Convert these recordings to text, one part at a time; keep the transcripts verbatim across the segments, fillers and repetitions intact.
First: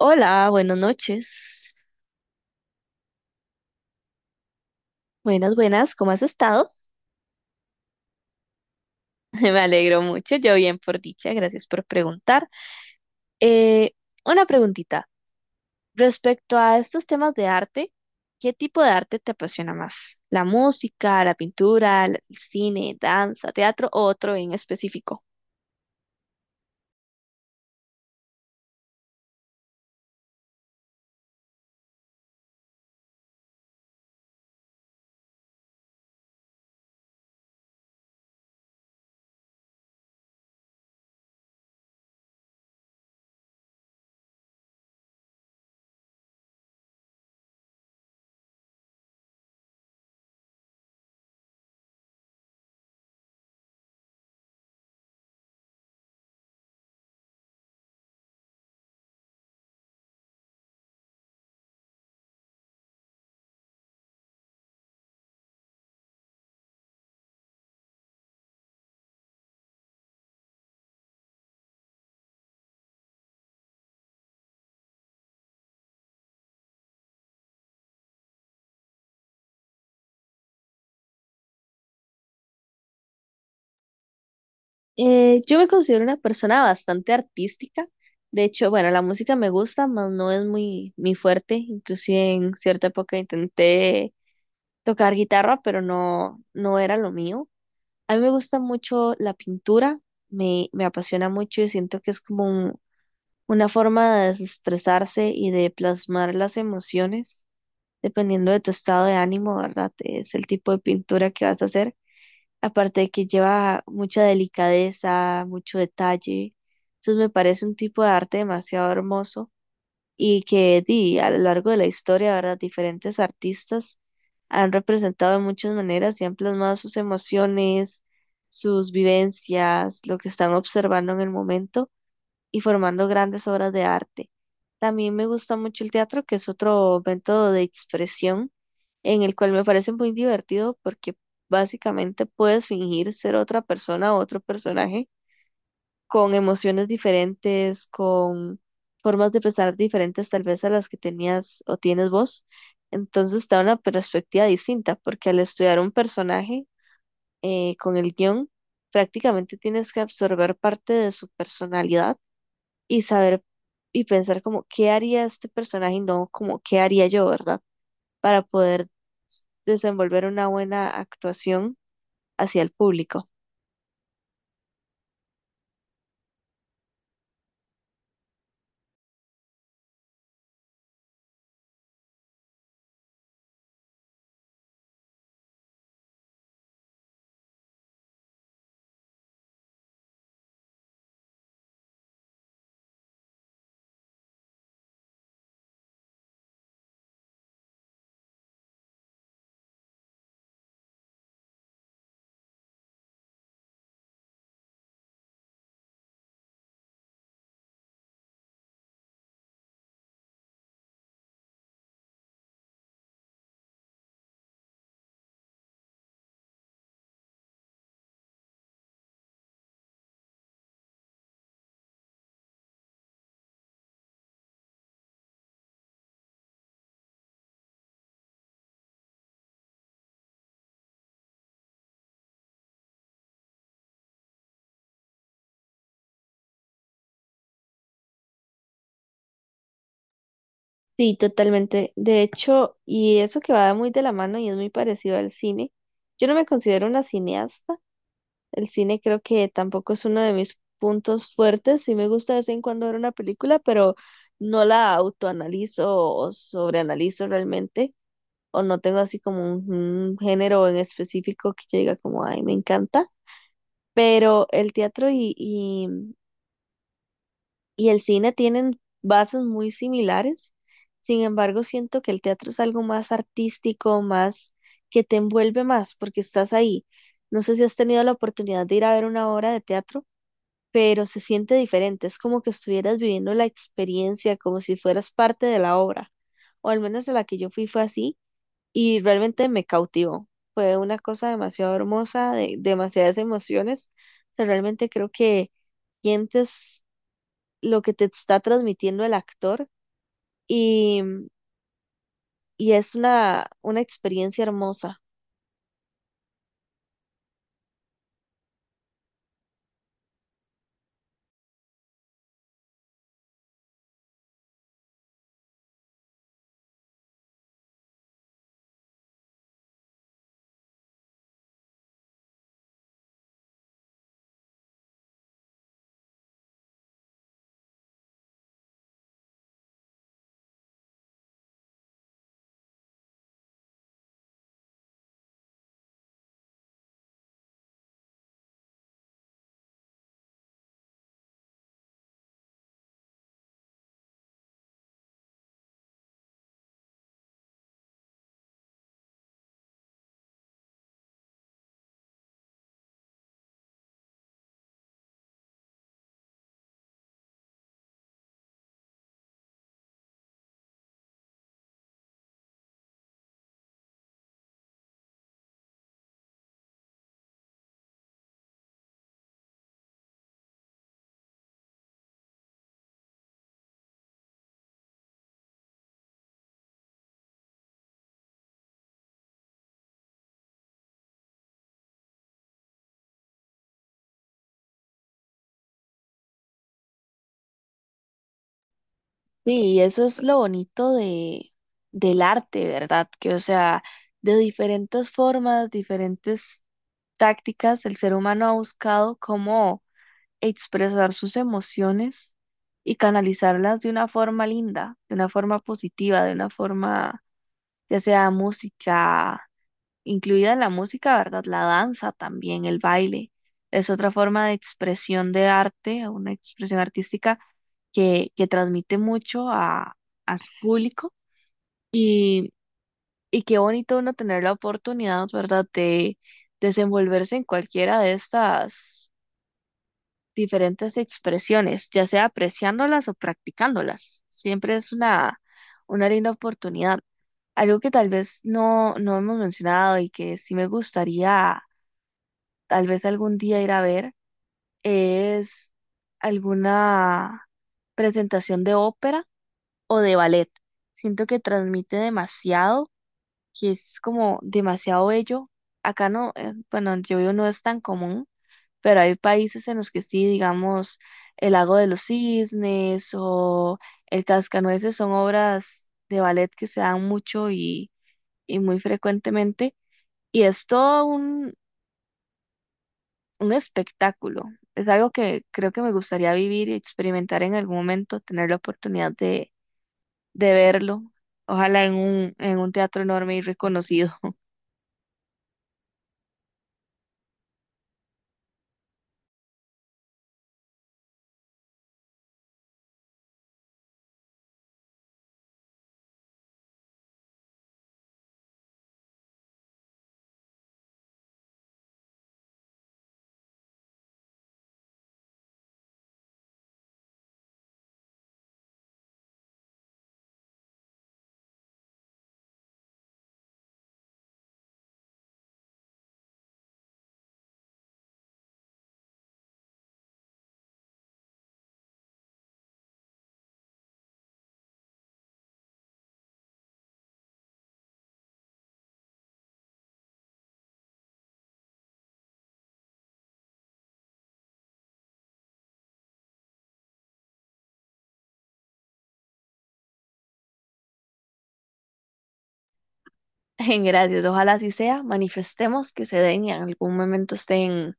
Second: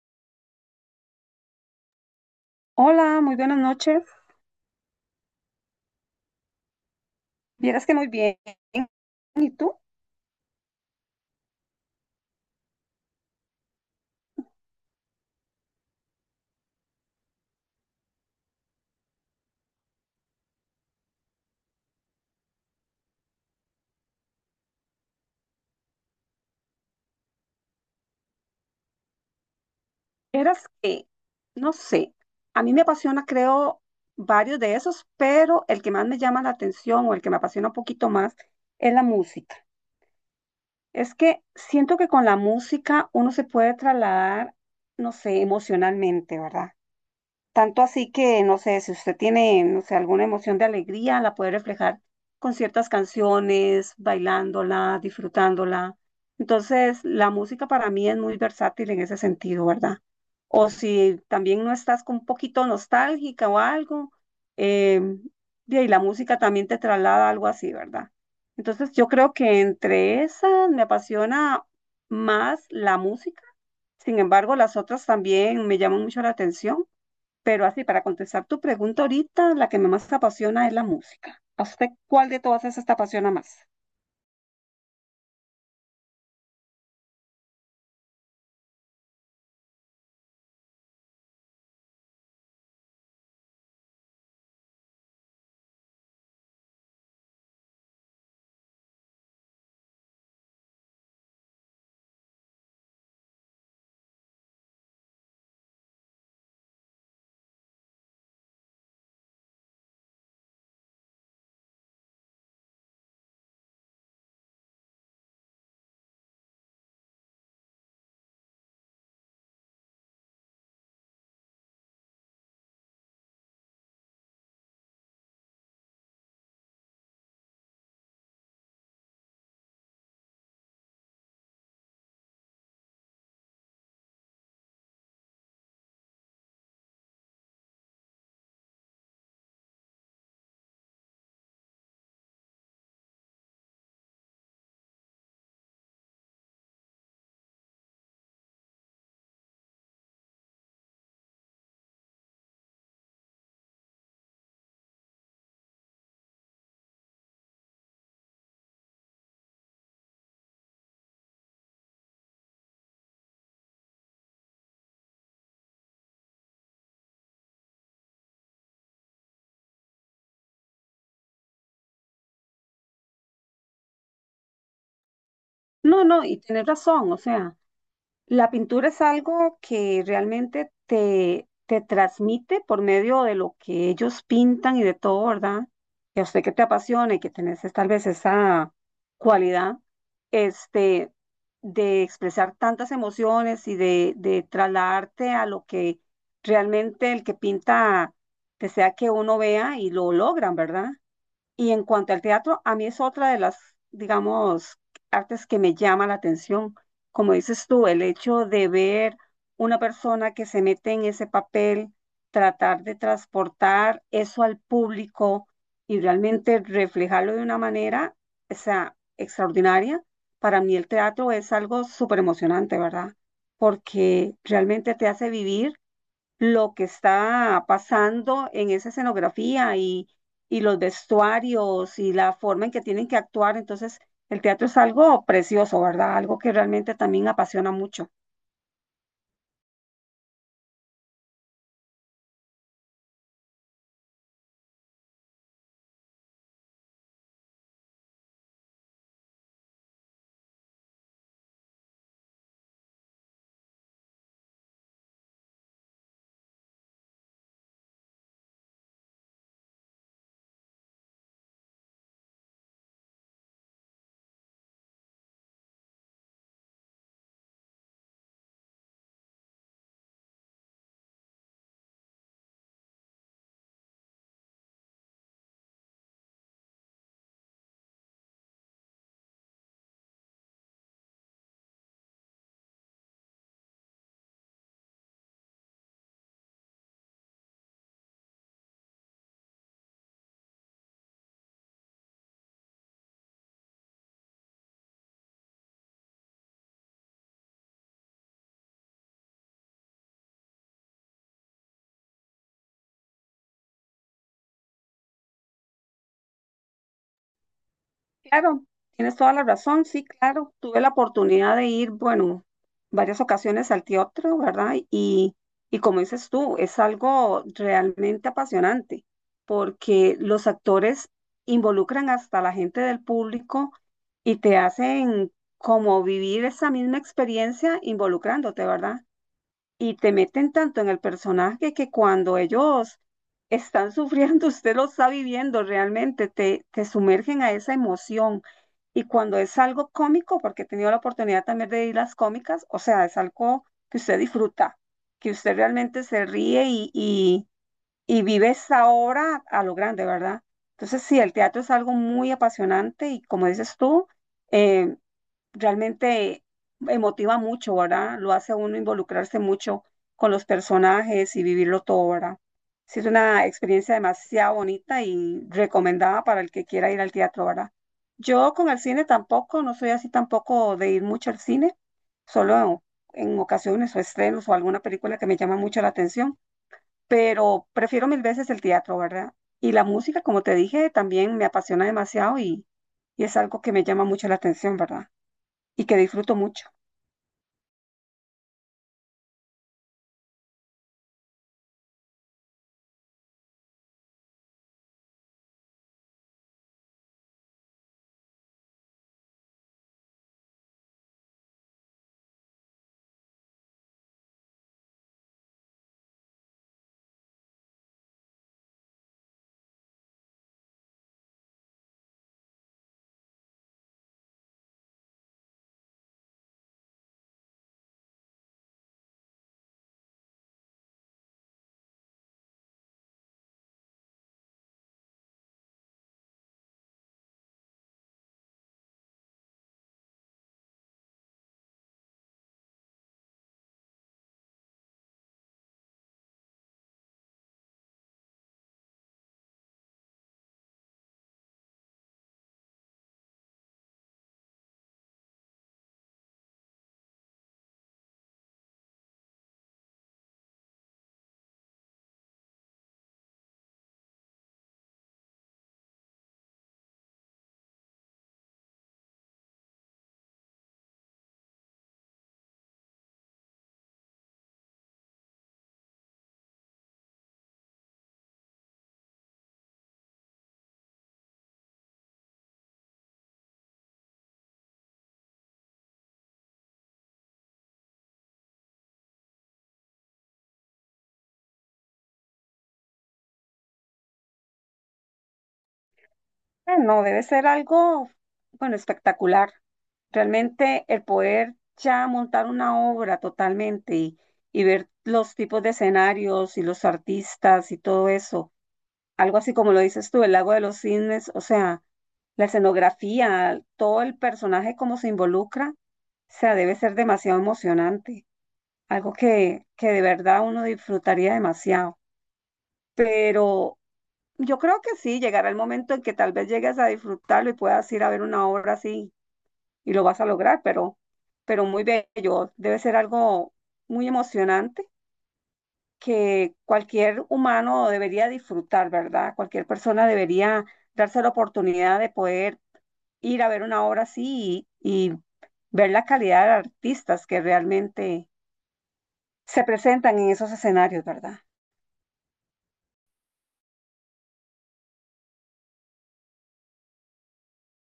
Hola, buenas noches. Hola, muy buenas noches. Buenas, buenas, ¿cómo has estado? Vieras que muy bien. ¿Y Me tú? alegro mucho, yo bien por dicha, gracias por preguntar. Eh, una preguntita, respecto a estos temas de arte, ¿qué tipo de arte te apasiona más? ¿La música, la pintura, el cine, danza, teatro o otro en específico? Vieras que, no sé, a mí me apasiona, creo, varios de esos, pero el que más me llama la atención o el que me apasiona un poquito más es la música. Es que siento que con la música uno se puede trasladar, no sé, emocionalmente, ¿verdad? Tanto así que, no sé, si usted tiene, no sé, alguna emoción de alegría, la puede reflejar con ciertas canciones, bailándola, disfrutándola. Entonces, la música para mí es muy versátil en ese sentido, ¿verdad? O si también no estás con un poquito nostálgica o algo, eh, y ahí la música también te traslada algo así, ¿verdad? Entonces, yo creo que entre esas me apasiona más la música. Sin embargo, las otras también me llaman mucho la atención. Pero así, para contestar tu pregunta ahorita, la que más apasiona es la música. ¿A usted cuál de todas esas te apasiona más? Eh, yo me considero una persona bastante artística. De hecho, bueno, la música me gusta, mas no es muy, muy fuerte. Inclusive en cierta época intenté tocar guitarra, pero no, no era lo mío. A mí me gusta mucho la pintura, me, me apasiona mucho y siento que es como un- una forma de desestresarse y de plasmar las emociones, dependiendo de tu estado de ánimo, ¿verdad? Es el tipo de pintura que vas a hacer. Aparte de que lleva mucha delicadeza, mucho detalle. Entonces me parece un tipo de arte demasiado hermoso y que di, a lo largo de la historia, ¿verdad? Diferentes artistas han representado de muchas maneras y han plasmado sus emociones, sus vivencias, lo que están observando en el momento y formando grandes obras de arte. También me gusta mucho el teatro, que es otro método de expresión en el cual me parece muy divertido porque básicamente puedes fingir ser otra persona o otro personaje con emociones diferentes, con formas de pensar diferentes tal vez a las que tenías o tienes vos. Entonces te da una perspectiva distinta, porque al estudiar un personaje eh, con el guión, prácticamente tienes que absorber parte de su personalidad y saber y pensar como qué haría este personaje y no como qué haría yo, ¿verdad? Para poder s- desenvolver una buena actuación hacia el público. No, no, y tienes razón, o sea. La pintura es algo que realmente te, te transmite por medio de lo que ellos pintan y de todo, ¿verdad? Que a usted que te apasiona y que tenés es tal vez esa cualidad, este, de expresar tantas emociones y de, de trasladarte a lo que realmente el que pinta desea que uno vea y lo logran, ¿verdad? Y en cuanto al teatro, a mí es otra de las, digamos, artes que me llama la atención. Como dices tú, el hecho de ver una persona que se mete en ese papel, tratar de transportar eso al público y realmente reflejarlo de una manera, o sea, extraordinaria. Para mí el teatro es algo súper emocionante, ¿verdad? Porque realmente te hace vivir lo que está pasando en esa escenografía y, y los vestuarios y la forma en que tienen que actuar. Entonces, el teatro es algo precioso, ¿verdad? Algo que realmente también apasiona mucho. Sí, totalmente. De hecho, y eso que va muy de la mano y es muy parecido al cine, yo no me considero una cineasta. El cine creo que tampoco es uno de mis puntos fuertes. Sí me gusta de vez en cuando ver una película, pero no la autoanalizo o sobreanalizo realmente, o no tengo así como un, un género en específico que yo diga como, ay, me encanta. Pero el teatro y, y el cine tienen bases muy similares. Sin embargo, siento que el teatro es algo más artístico, más que te envuelve más porque estás ahí. No sé si has tenido la oportunidad de ir a ver una obra de teatro, pero se siente diferente. Es como que estuvieras viviendo la experiencia, como si fueras parte de la obra. O al menos de la que yo fui fue así y realmente me cautivó. Fue una cosa demasiado hermosa, de demasiadas emociones. O sea, realmente creo que sientes lo que te está transmitiendo el actor y, y es una, una experiencia hermosa. Claro, tienes toda la razón, sí, claro. Tuve la oportunidad de ir, bueno, varias ocasiones al teatro, ¿verdad? Y, y como dices tú, es algo realmente apasionante, porque los actores involucran hasta la gente del público y te hacen como vivir esa misma experiencia involucrándote, ¿verdad? Y te meten tanto en el personaje que cuando ellos están sufriendo, usted lo está viviendo realmente, te, te sumergen a esa emoción. Y cuando es algo cómico, porque he tenido la oportunidad también de ir a las cómicas, o sea, es algo que usted disfruta, que usted realmente se ríe y, y, y vive esa obra a lo grande, ¿verdad? Entonces, sí, el teatro es algo muy apasionante y como dices tú, eh, realmente emotiva mucho, ¿verdad? Lo hace a uno involucrarse mucho con los personajes y vivirlo todo, ¿verdad? Sí, es una experiencia demasiado bonita y recomendada para el que quiera ir al teatro, ¿verdad? Yo con el cine tampoco, no soy así tampoco de ir mucho al cine, solo en ocasiones o estrenos o alguna película que me llama mucho la atención, pero prefiero mil veces el teatro, ¿verdad? Y la música, como te dije, también me apasiona demasiado y, y es algo que me llama mucho la atención, ¿verdad? Y que disfruto mucho. Sí, y eso es lo bonito de, del arte, ¿verdad? Que, o sea, de diferentes formas, diferentes tácticas, el ser humano ha buscado cómo expresar sus emociones y canalizarlas de una forma linda, de una forma positiva, de una forma, ya sea música, incluida la música, ¿verdad? La danza también, el baile. Es otra forma de expresión de arte, una expresión artística que, que transmite mucho a, a su público y, y qué bonito uno tener la oportunidad, ¿verdad?, de desenvolverse en cualquiera de estas diferentes expresiones, ya sea apreciándolas o practicándolas. Siempre es una, una linda oportunidad. Algo que tal vez no, no hemos mencionado y que sí me gustaría tal vez algún día ir a ver, es alguna presentación de ópera o de ballet. Siento que transmite demasiado, que es como demasiado bello. Acá no, eh, bueno, yo vivo no es tan común, pero hay países en los que sí, digamos, el Lago de los Cisnes o el Cascanueces son obras de ballet que se dan mucho y, y muy frecuentemente. Y es todo un espectáculo. Es algo que creo que me gustaría vivir y experimentar en algún momento, tener la oportunidad de, de verlo. Ojalá en un, en un teatro enorme y reconocido. Ah, no, debe ser algo, bueno, espectacular. Realmente el poder ya montar una obra totalmente y, y ver los tipos de escenarios y los artistas y todo eso, algo así como lo dices tú, el Lago de los Cisnes, o sea, la escenografía, todo el personaje como se involucra, o sea, debe ser demasiado emocionante, algo que, que de verdad uno disfrutaría demasiado. Pero yo creo que sí, llegará el momento en que tal vez llegues a disfrutarlo y puedas ir a ver una obra así y lo vas a lograr, pero, pero muy bello. Debe ser algo muy emocionante que cualquier humano debería disfrutar, ¿verdad? Cualquier persona debería darse la oportunidad de poder ir a ver una obra así y, y ver la calidad de artistas que realmente se presentan en esos escenarios, ¿verdad? En gracias, ojalá así sea. Manifestemos que se den y en algún momento estén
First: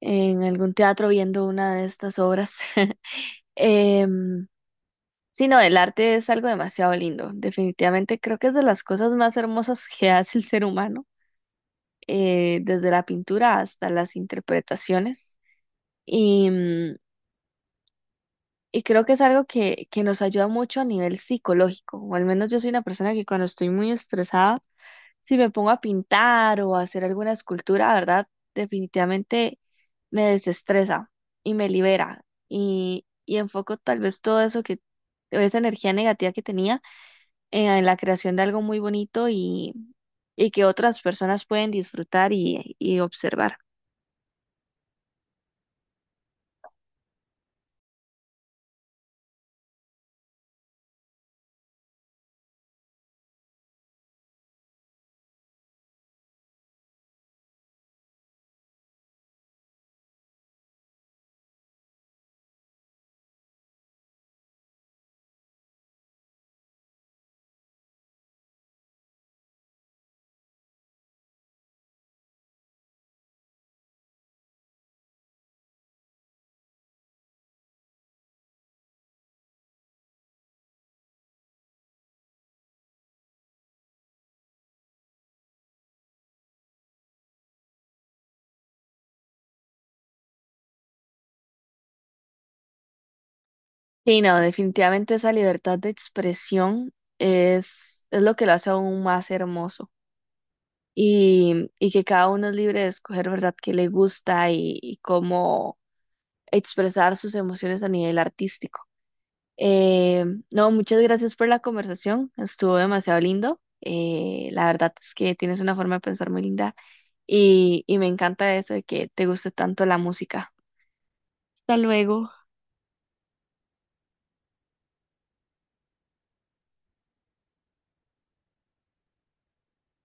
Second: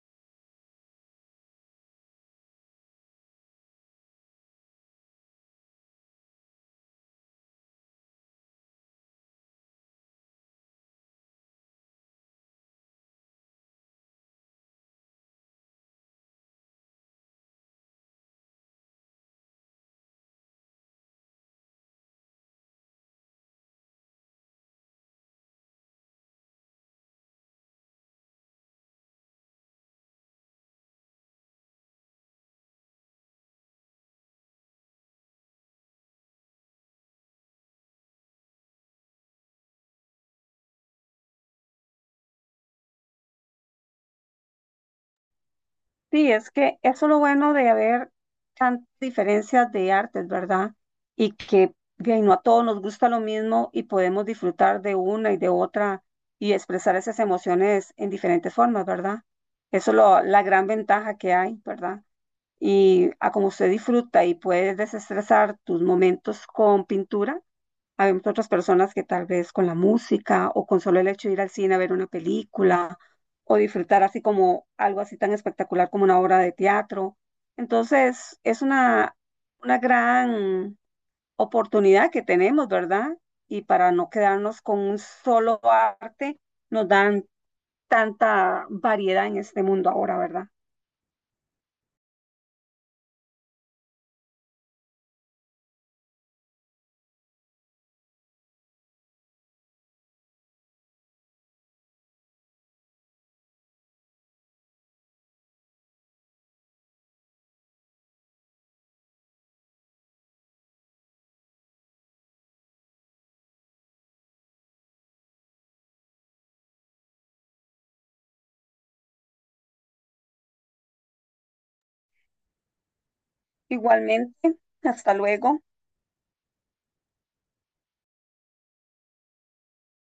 en algún teatro viendo una de estas obras. Em, sí, no, el arte es algo demasiado lindo. Definitivamente creo que es de las cosas más hermosas que hace el ser humano, eh, desde la pintura hasta las interpretaciones. Y, mm, y creo que es algo que, que nos ayuda mucho a nivel psicológico, o al menos yo soy una persona que cuando estoy muy estresada, si me pongo a pintar o a hacer alguna escultura, ¿verdad? Definitivamente me desestresa y me libera y, y enfoco tal vez todo eso que, esa energía negativa que tenía en, en la creación de algo muy bonito y, y que otras personas pueden disfrutar y, y observar. Sí, es que eso es lo bueno de haber tantas diferencias de artes, ¿verdad? Y que bien, no a todos nos gusta lo mismo y podemos disfrutar de una y de otra y expresar esas emociones en diferentes formas, ¿verdad? Eso es lo- la gran ventaja que hay, ¿verdad? Y a como usted disfruta y puedes desestresar tus momentos con pintura, habemos otras personas que tal vez con la música o con solo el hecho de ir al cine a ver una película o disfrutar así como algo así tan espectacular como una obra de teatro. Entonces, es una, una gran oportunidad que tenemos, ¿verdad? Y para no quedarnos con un solo arte, nos dan tanta variedad en este mundo ahora, ¿verdad? Sí, no, definitivamente esa libertad de expresión es, es lo que lo hace aún más hermoso y, y que cada uno es libre de escoger, ¿verdad?, qué le gusta y, y cómo expresar sus emociones a nivel artístico. Eh, no, muchas gracias por la conversación, estuvo demasiado lindo. Eh, la verdad es que tienes una forma de pensar muy linda y, y me encanta eso de que te guste tanto la música. Hasta luego. Igualmente, hasta luego.